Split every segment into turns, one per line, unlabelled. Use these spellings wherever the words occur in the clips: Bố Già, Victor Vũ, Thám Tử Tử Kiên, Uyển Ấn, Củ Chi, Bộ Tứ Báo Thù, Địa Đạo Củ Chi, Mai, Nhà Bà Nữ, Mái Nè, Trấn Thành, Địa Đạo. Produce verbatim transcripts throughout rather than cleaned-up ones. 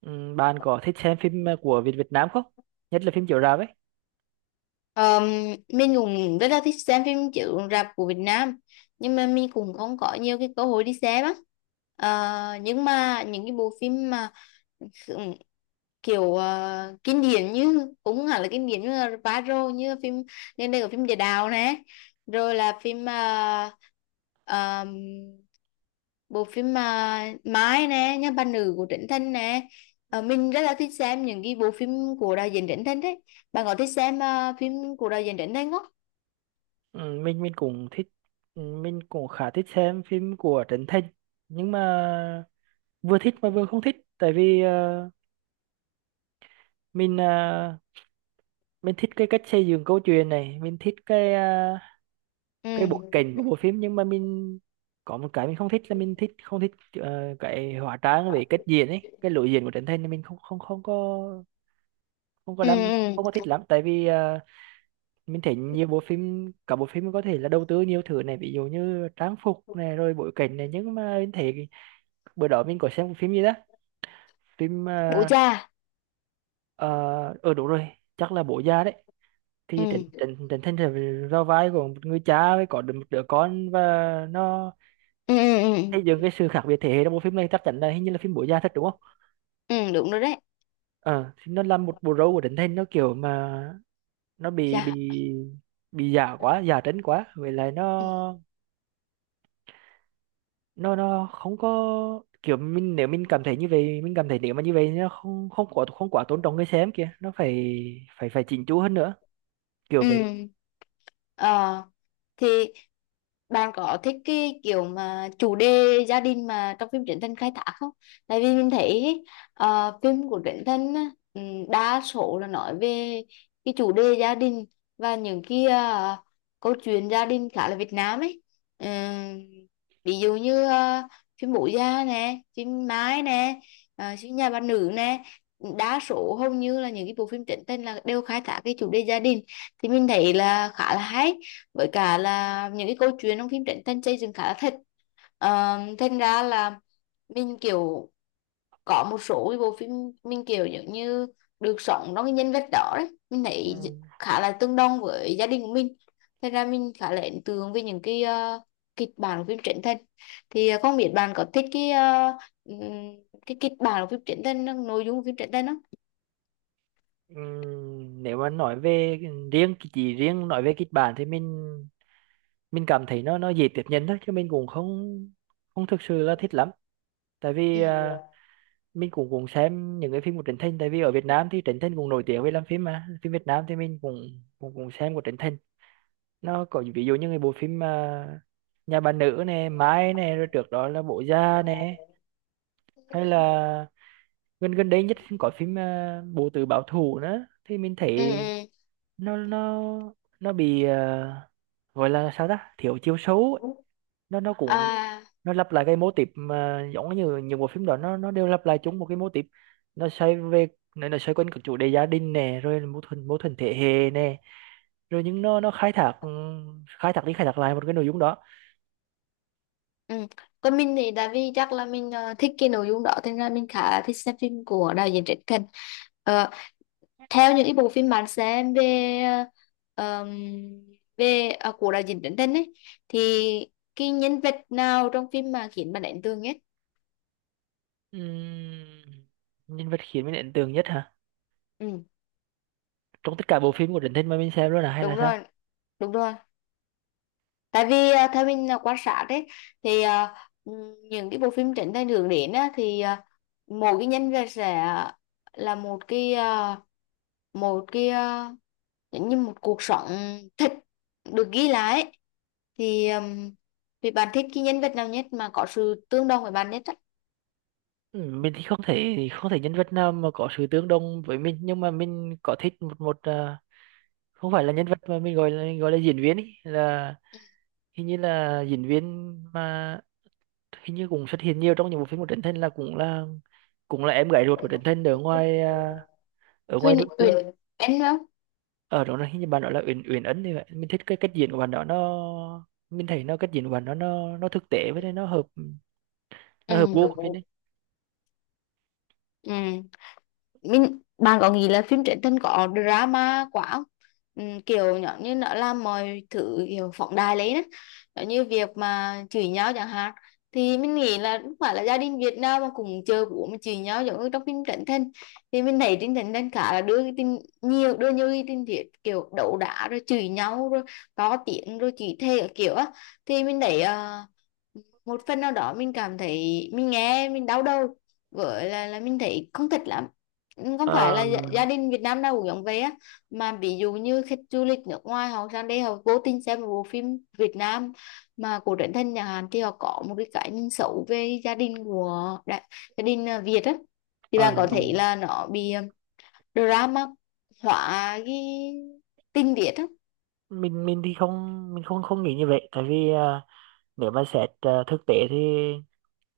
Ừm, bạn có thích xem phim ờ, của Việt Việt Nam không? Nhất là phim chiếu rạp ấy.
Ờ, mình cũng rất là thích xem phim chiếu rạp của Việt Nam, nhưng mà mình cũng không có nhiều cái cơ hội đi xem á. Ờ, nhưng mà những cái bộ phim mà ừ, kiểu ờ, kinh điển, như cũng không hẳn là kinh điển, như là Paro, như phim nên đây có phim Địa Đạo này, rồi là phim ờ, ờm, bộ phim mà Mái nè, Nhà Bà Nữ của Trấn Thành nè. Ờ, mình rất là thích xem những cái bộ phim của đạo diễn Trấn Thành đấy. Bạn có thích xem ờ, phim của đạo diễn Trấn Thành không?
Ừm, mình mình cũng thích, ừm, mình cũng khá thích xem phim của Trấn Thành, nhưng mà vừa thích mà vừa không thích, tại vì ờ, mình ờ, mình thích cái cách xây dựng câu chuyện này, mình thích cái ờ, cái bối
Ừ,
cảnh của bộ phim, nhưng mà mình có một cái mình không thích là mình thích không thích ờ, cái hóa trang về cách diễn ấy, cái lối diễn của Trấn Thành thì mình không không không có, không có
ừ,
đam không có
ừ.
thích lắm, tại vì ờ, mình thấy nhiều bộ phim, cả bộ phim có thể là đầu tư nhiều thứ này, ví dụ như trang phục này rồi bối cảnh này, nhưng mà mình thấy bữa đó mình có xem một phim gì đó. Phim
Ủa
ờ
cha.
uh, ở Đúng rồi, chắc là Bố Già đấy. Thì Trịnh
Ừ,
Trịnh Trịnh Thành là vào vai của một người cha, với có được một đứa con, và nó
ừ, ừ, ừ, ừ.
xây dựng cái sự khác biệt thế hệ trong bộ phim này. Chắc chắn là, hình như là phim Bố Già thật đúng không?
Ừ, đúng rồi đấy.
Ờ thì nó làm một bộ râu của Trịnh Thành nó kiểu mà nó bị bị
Cha.
bị giả quá, giả trấn quá, vậy là nó
Ừ.
nó nó không có kiểu, mình nếu mình cảm thấy như vậy, mình cảm thấy nếu mà như vậy nó không không quá không quá tôn trọng người xem kìa, nó phải phải phải chỉnh chu hơn nữa, kiểu vậy.
Ừ. ờ thì bạn có thích cái kiểu mà chủ đề gia đình mà trong phim Trấn Thành khai thác không? Tại vì mình thấy ý, ờ, phim của Trấn Thành á, ừm, đa số là nói về cái chủ đề gia đình, và những cái ờ, câu chuyện gia đình khá là Việt Nam ấy. Ừm, Ví dụ như ờ, phim Bố Già nè, phim Mái nè, ờ, phim Nhà Bà Nữ nè. Đa số hầu như là những cái bộ phim Trấn Thành là đều khai thác cái chủ đề gia đình, thì mình thấy là khá là hay, với cả là những cái câu chuyện trong phim Trấn Thành xây dựng khá là thật. Ờ, thành ra là mình kiểu có một số cái bộ phim mình kiểu giống như được sống trong cái nhân vật đó đấy, mình thấy
Ừ.
khá là tương đồng với gia đình của mình, thành ra mình khá là ấn tượng với những cái ờ, kịch bản của phim Trấn Thành. Thì ờ, không biết bạn có thích cái ờ, ừm, cái kịch bản của phim Trấn Thành, nội dung của phim Trấn Thành không?
Ừm, nếu mà nói về riêng, chỉ riêng nói về kịch bản, thì mình mình cảm thấy nó nó dễ tiếp nhận thôi, chứ mình cũng không không thực sự là thích lắm, tại
Ừ.
vì à, mình cũng cũng xem những cái phim của Trấn Thành, tại vì ở Việt Nam thì Trấn Thành cũng nổi tiếng về làm phim, mà phim Việt Nam thì mình cũng cũng cũng xem của Trấn Thành. Nó có ví dụ như cái bộ phim mà Nhà Bà Nữ nè, Mai nè, rồi trước đó là Bố Già nè, hay là gần gần đây nhất có phim à, Bộ Tứ Báo Thù nữa, thì mình
Ừ.
thấy
Ừ.
nó nó nó bị à, gọi là sao, ta thiếu chiều sâu ấy. nó nó cũng,
À.
nó lặp lại cái mô típ mà giống như những bộ phim đó, nó nó đều lặp lại chung một cái mô típ. nó xoay về nó nó xoay quanh các chủ đề gia đình nè, rồi mâu thuẫn mâu thuẫn thế hệ nè, rồi nhưng nó nó khai thác, khai thác đi khai thác lại một cái nội dung đó.
Ừ. Còn mình thì tại vì chắc là mình ờ, thích cái nội dung đó, thế nên là mình khá là thích xem phim của đạo diễn Trấn Thành. Ờ, Theo những cái bộ phim bạn xem về ờ, ờm, về ờ, của đạo diễn Trấn Thành ấy, thì cái nhân vật nào trong phim mà khiến bạn ấn tượng nhất?
Ừm, Nhân vật khiến mình ấn tượng nhất hả?
Ừ,
Trong tất cả bộ phim của Trấn Thành mà mình xem luôn à, hay
đúng
là sao?
rồi, đúng rồi. Tại vì ờ, theo mình là quan sát đấy, thì ờ, ừm, những cái bộ phim Trấn Thành hướng đến á, thì ờ, mỗi cái nhân vật sẽ là một cái ờ, một cái ờ, giống như một cuộc sống thật được ghi lại ấy. Thì um, vì bạn thích cái nhân vật nào nhất mà có sự tương đồng với bạn nhất á?
Ừm, mình thì không thể không thể nhân vật nào mà có sự tương đồng với mình, nhưng mà mình có thích một một à, không phải là nhân vật, mà mình gọi là gọi là diễn viên, ý là hình như là diễn viên mà hình như cũng xuất hiện nhiều trong những bộ phim của Trấn Thành, là cũng là cũng là em gái ruột của Trấn Thành ở ngoài, à, ở ngoài
Huyền,
nước nữa.
Huyền em không?
Ở đó là hình như bạn đó là Uyển Uyển Ấn thì vậy. Mình thích cái cách diễn của bạn đó, nó, mình thấy nó, cách diễn của bạn nó nó nó thực tế, với lại nó hợp nó hợp gu của mình
Ừ.
đấy.
Ừ. mình bạn có nghĩ là phim truyện tình có drama quá không? Ừ, kiểu nhỏ như nó làm mọi thứ kiểu phóng đại lấy đó. Giống như việc mà chửi nhau chẳng hạn, thì mình nghĩ là không phải là gia đình Việt Nam mà cũng chơi bố mà chửi nhau giống như trong phim truyện tình. Thì mình thấy trên truyện tình khá là đưa cái tin nhiều, đưa nhiều cái tin thiệt kiểu đấu đá rồi chửi nhau rồi to tiếng rồi chửi thề các kiểu á. Thì mình thấy ờ, một phần nào đó mình cảm thấy mình nghe mình đau đầu, với là là mình thấy không thích lắm. Không phải là
ờ,
gia, gia đình Việt Nam nào cũng giống vậy á, mà ví dụ như khách du lịch nước ngoài họ sang đây, họ vô tình xem một bộ phim Việt Nam mà của Trấn Thành nhà Hàn, thì họ có một cái cái nhìn xấu về gia đình của đại, gia đình à, Việt á. Thì
ờ,
bạn có
ừ.
thể là nó bị à, drama hóa cái tình tiết á?
mình mình thì không, mình không không nghĩ như vậy, tại vì à, nếu mà xét à, thực tế thì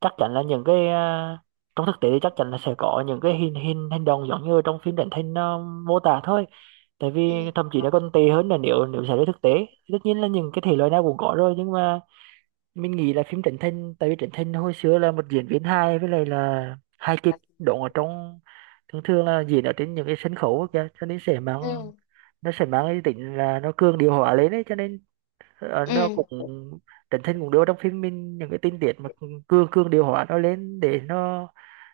chắc chắn là những cái, à, trong thực tế thì chắc chắn là sẽ có những cái hình hình hành động giống như trong phim truyền hình nó mô tả thôi, tại vì
Ừ,
thậm chí nó còn tệ hơn là nếu nếu xảy ra thực tế. Tất nhiên là những cái thể loại nào cũng có rồi, nhưng mà mình nghĩ là phim Trấn Thành, tại vì Trấn Thành hồi xưa là một diễn viên hài, với lại là hài kịch, đóng ở trong, thường thường là diễn ở trên những cái sân khấu á kìa, cho nên sẽ mang,
ừ,
nó sẽ mang cái tính là nó cường điệu hóa lên ấy, cho nên ờ,
ừ,
nó cũng, Trấn Thành cũng đưa vào trong phim mình những cái tình tiết mà cương cương điều hòa nó lên, để nó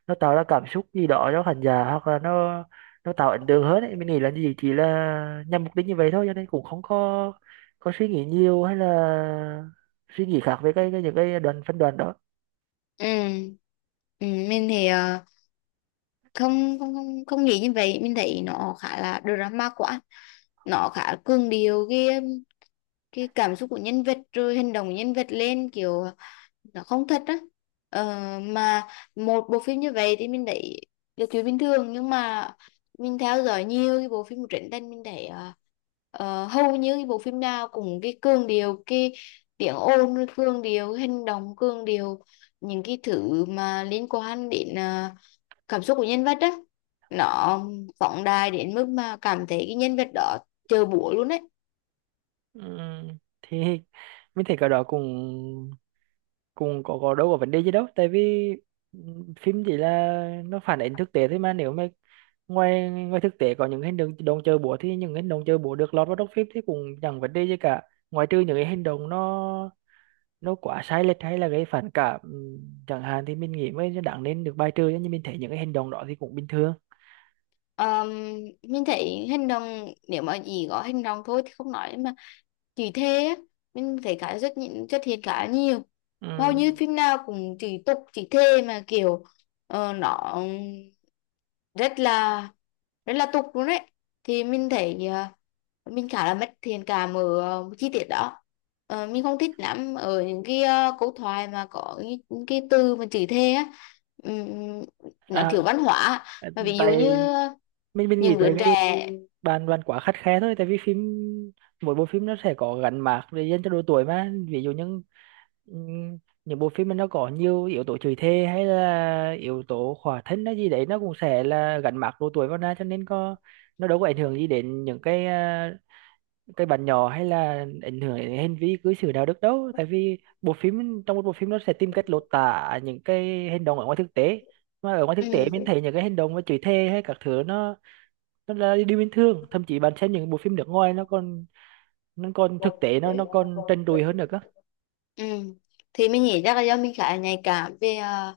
nó tạo ra cảm xúc gì đó cho khán giả, hoặc là nó nó tạo ấn tượng hơn ấy. Mình nghĩ là gì, chỉ là nhằm mục đích như vậy thôi, cho nên cũng không có có suy nghĩ nhiều, hay là suy nghĩ khác về cái, cái những cái đoạn, phân đoạn đó.
ừ, ừ. Mình thì ờ, không không không không nghĩ như vậy, mình thấy nó khá là drama quá, nó khá cường điệu cái cái cảm xúc của nhân vật rồi hành động của nhân vật lên, kiểu nó không thật á. ờ, mà một bộ phim như vậy thì mình thấy là chuyện bình thường, nhưng mà mình theo dõi nhiều cái bộ phim của Trấn Thành, mình thấy ờ, ờ, hầu như cái bộ phim nào cũng cái cường điệu cái tiếng ồn, rồi cường điệu cái hành động, cường điệu những cái thứ mà liên quan đến ờ, cảm xúc của nhân vật á. Nó phóng đại đến mức mà cảm thấy cái nhân vật đó chơi búa luôn đấy.
Ừm, thì mình thấy cái đó cũng cũng có có đâu, có vấn đề gì đâu, tại vì ừ, phim chỉ là nó phản ánh thực tế thôi mà. Nếu mà ngoài, ngoài thực tế có những hành động động chơi búa, thì những hành động chơi búa được lọt vào trong phim thì cũng chẳng vấn đề gì cả. Ngoài trừ những cái hành động nó nó quá sai lệch hay là gây phản cảm ừm, chẳng hạn, thì mình nghĩ mới đáng nên được bài trừ, nhưng mình thấy những cái hành động đó thì cũng bình thường.
Ờm, mình thấy hành động, nếu mà chỉ có hành động thôi thì không nói, mà chỉ thề á mình thấy khá rất nhịn- xuất hiện khá nhiều. Hầu như
Ừm.
phim nào cũng chỉ tục chỉ thề, mà kiểu ờ, nó rất là rất là tục luôn đấy. Thì mình thấy ờ, mình khá là mất thiện cảm ở ờ, chi tiết đó. Ờ, mình không thích lắm ở những cái ờ, câu thoại mà có những, những cái từ mà chửi thề á. Ừm, nó
à,
thiếu văn hóa, mà ví dụ như
tại mình mình nghĩ
những
tại
đứa
vì
trẻ.
bạn bạn quá khắt khe thôi, tại vì phim, mỗi bộ phim nó sẽ có gắn mác để dành cho độ tuổi mà, ví dụ những ừm, những bộ phim mà nó có nhiều yếu tố chửi thề, hay là yếu tố khỏa thân hay gì đấy, nó cũng sẽ là gắn mác độ tuổi vào ra, cho nên có, nó đâu có ảnh hưởng gì đến những cái à, cái bạn nhỏ, hay là ảnh hưởng đến hành vi cư xử đạo đức đâu, tại vì bộ phim, trong một bộ phim nó sẽ tìm cách lột tả những cái hành động ở ngoài thực tế, mà ở ngoài
Ừ.
thực tế mình thấy những cái hành động mà chửi thề hay các thứ, nó nó là điều bình thường. Thậm chí bạn xem những bộ phim nước ngoài nó còn, nó còn thực tế, nó nó còn trần trụi hơn được á.
Ừ. Thì mình nghĩ chắc là do mình khá là nhạy cảm về ờ,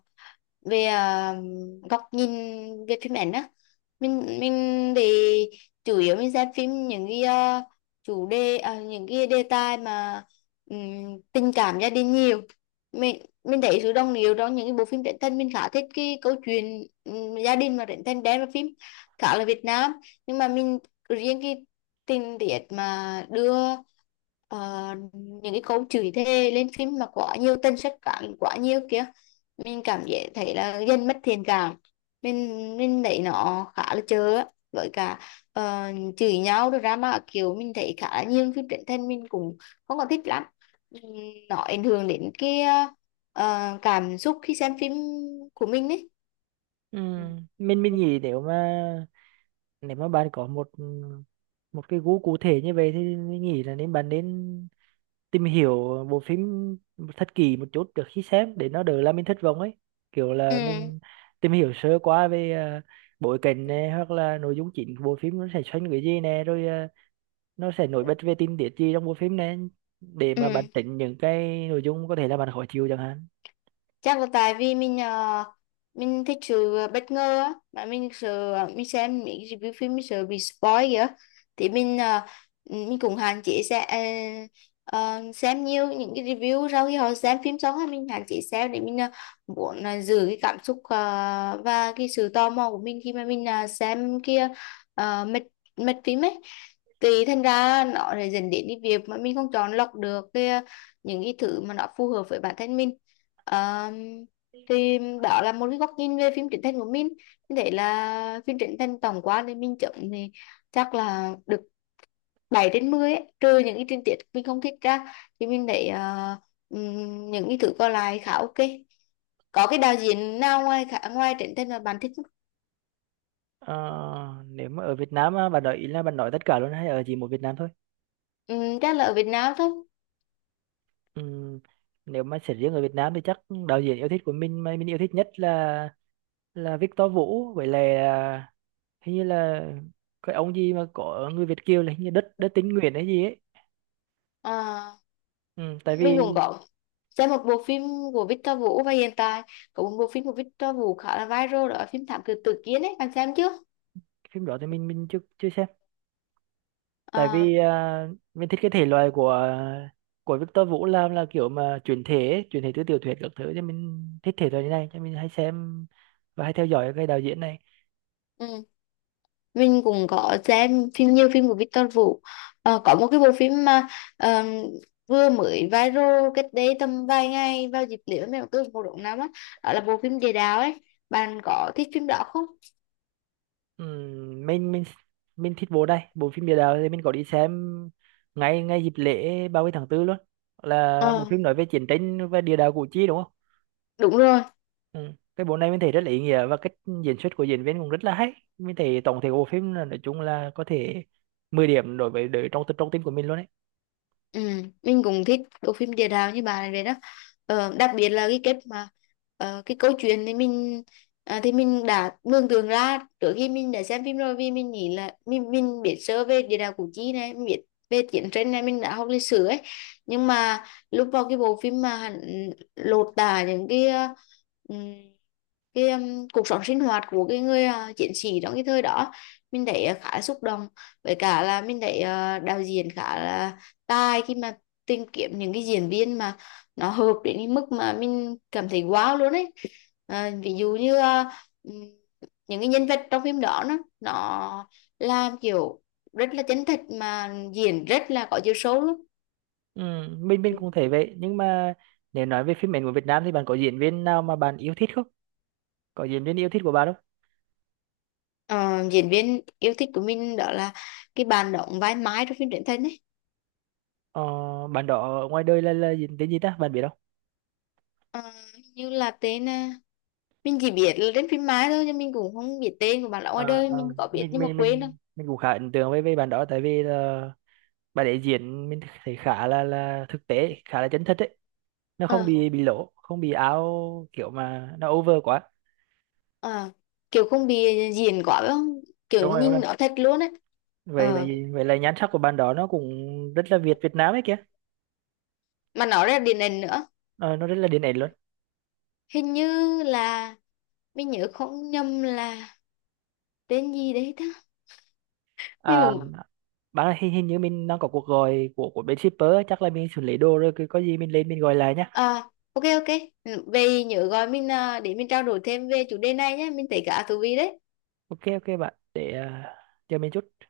về à, góc nhìn về phim ảnh á. Mình mình thì chủ yếu mình xem phim những cái à, chủ đề à, những cái đề tài mà ừm, tình cảm gia đình nhiều. Mình mình thấy sự đồng điệu trong những cái bộ phim truyện thân, mình khá thích cái câu chuyện ừm, gia đình mà truyện thân đem vào phim khá là Việt Nam, nhưng mà mình riêng cái tình tiết mà đưa ờ, những cái câu chửi thề lên phim mà quá nhiều, tên sách cản quá nhiều kia, mình cảm giác thấy là dân mất thiện cảm. Mình mình thấy nó khá là chớ á. Với cả ờ, chửi nhau rồi ra, mà kiểu mình thấy khá là nhiều phim truyền hình mình cũng không có thích lắm. Ừm, nó ảnh hưởng đến cái ờ, cảm xúc khi xem phim của mình ấy.
Ừ. mình mình nghĩ nếu mà, nếu mà bạn có một một cái gu cụ thể như vậy, thì mình nghĩ là nên, bạn nên tìm hiểu bộ phim thật kỹ một chút trước khi xem, để nó đỡ là mình thất vọng ấy, kiểu
Ừ,
là mình tìm hiểu sơ qua về à, bối cảnh này, hoặc là nội dung chính của bộ phim nó sẽ xoay quanh cái gì nè, rồi à, nó sẽ nổi bật về tình tiết gì trong bộ phim này, để
ừ,
mà bạn tránh những cái nội dung có thể là bạn khó chịu chẳng hạn.
chắc là tại vì mình ờ, mình thích sự bất ngờ á, mà mình sợ mình xem mấy review phim mình sợ bị spoil kìa. Thì mình ờ, mình cũng hạn chế sẽ ờ, ờ, xem nhiều những cái review sau khi họ xem phim xong á, mình hạn chế xem để mình ờ, muốn ờ, giữ cái cảm xúc ờ, và cái sự tò mò của mình khi mà mình ờ, xem kia. Uh, mệt, mệt phim ấy. Thì thành ra nó lại dẫn đến cái việc mà mình không chọn lọc được cái, ờ, những cái thứ mà nó phù hợp với bản thân mình. Ờ, thì đó là một cái góc nhìn về phim Trấn Thành của mình. Mình thấy là phim Trấn Thành tổng quan thì mình chấm thì chắc là được bảy trên mười ấy. Trừ những cái tình tiết mình không thích ra, thì mình thấy ờ, ừm, những cái thứ còn lại khá OK. Có cái đạo diễn nào ngoài khá, ngoài Trấn Thành mà bạn thích không?
Ờ, nếu mà ở Việt Nam á, bạn nói ý là bạn nói tất cả luôn, hay ở chỉ một Việt Nam thôi?
Ừm, chắc là ở Việt Nam thôi.
Ừm, Nếu mà sẽ riêng ở Việt Nam thì chắc đạo diễn yêu thích của mình, mà mình yêu thích nhất là là Victor Vũ, với lại à, hình như là cái ông gì mà có người Việt kiều, là hình như đất đất tín Nguyễn hay gì ấy.
Ờ,
Ừm, tại vì
mình cũng có xem một bộ phim của Victor Vũ, và hiện tại có một bộ phim của Victor Vũ khá là viral, đó là phim Thám Tử Tử Kiên ấy, bạn xem chưa?
Phim đó thì mình mình chưa chưa xem, tại
Ờ,
vì à, mình thích cái thể loại của của Victor Vũ làm là kiểu mà chuyển thể ấy, chuyển thể từ tiểu thuyết các thứ, cho mình thích thể loại như này, cho mình hay xem và hay theo dõi cái đạo diễn này.
ừ. Mình cũng có xem phim, nhiều phim của Victor Vũ. Ờ, có một cái bộ phim mà ờ, vừa mới viral cách đây tầm vài ngày vào dịp lễ mẹ cứ một độ năm á, đó là bộ phim Địa Đạo ấy, bạn có thích phim đó không?
Ừm, mình mình mình thích bộ, đây bộ phim Địa Đạo thì mình có đi xem ngay ngay dịp lễ ba mươi tháng tư luôn, là bộ
Ờ,
phim nói về chiến tranh và địa đạo Củ Chi đúng không?
đúng rồi.
Ừ. Cái bộ này mình thấy rất là ý nghĩa, và cách diễn xuất của diễn viên cũng rất là hay. Mình thấy tổng thể của bộ phim là, nói chung là có thể mười điểm, đối với đối trong, trong tim của mình luôn.
Ừ, mình cũng thích bộ phim Địa Đạo như bà này vậy đó. Ờ, đặc biệt là cái kết mà ờ, cái câu chuyện thì mình à, thì mình đã mường tượng ra trước khi mình đã xem phim rồi, vì mình nghĩ là mình mình biết sơ về địa đạo Củ Chi này, mình biết về chiến tranh này, mình đã học lịch sử ấy. Nhưng mà lúc vào cái bộ phim mà hắn lột tả những cái ờ, cái um, cuộc sống sinh hoạt của cái người à, chiến sĩ trong cái thời đó, mình thấy à, khá là xúc động. Với cả là mình thấy à, đạo diễn khá là tài khi mà tìm kiếm những cái diễn viên mà nó hợp đến cái mức mà mình cảm thấy wow luôn ấy. À, ví dụ như à, ừm, những cái nhân vật trong phim đó nó nó làm kiểu rất là chân thật mà diễn rất là có chiều sâu luôn.
Ừ, mình mình cũng thấy vậy, nhưng mà nếu nói về phim ảnh của Việt Nam thì bạn có diễn viên nào mà bạn yêu thích không? Có diễn viên yêu thích của bạn không?
Ờ, Diễn viên yêu thích của mình đó là cái bạn đóng vai Mai trong phim truyện thần ấy.
Ờ, bạn đó ở ngoài đời là là diễn viên gì ta, bạn biết không?
Ờ, Như là tên ờ, mình chỉ biết là trên phim Mai thôi, nhưng mình cũng không biết tên của bạn, lão ngoài
Ờ,
đời
ờ,
mình có biết
mình
nhưng mà
mình
quên đâu.
mình mình cũng khá ấn tượng với với bạn đó, tại vì là bạn ấy diễn mình thấy khá là là thực tế, khá là chân thật ấy, nó không
ờ
bị bị lỗ, không bị áo, kiểu mà nó over quá.
ờ Kiểu không bị diễn quá phải không, kiểu
Đúng rồi, đúng
nhìn
rồi,
nó thật luôn ấy.
vậy
ờ
vậy vậy là nhan sắc của bạn đó nó cũng rất là Việt Việt Nam ấy kìa.
mà nó ra điện ảnh nữa.
Ờ, nó rất là điển hình luôn.
Hình như là mình nhớ không nhầm là tên gì đấy ta. Mình
À
cũng
bạn ơi, hình, hình như mình đang có cuộc gọi của của bên shipper á, chắc là mình xử lý đồ rồi, cứ có gì mình lên mình gọi lại nhá.
ờ OK, OK. Về nhớ gọi mình à, để mình trao đổi thêm về chủ đề này nhé, mình thấy khá thú vị đấy.
Ok ok, bạn để uh, chờ mình chút.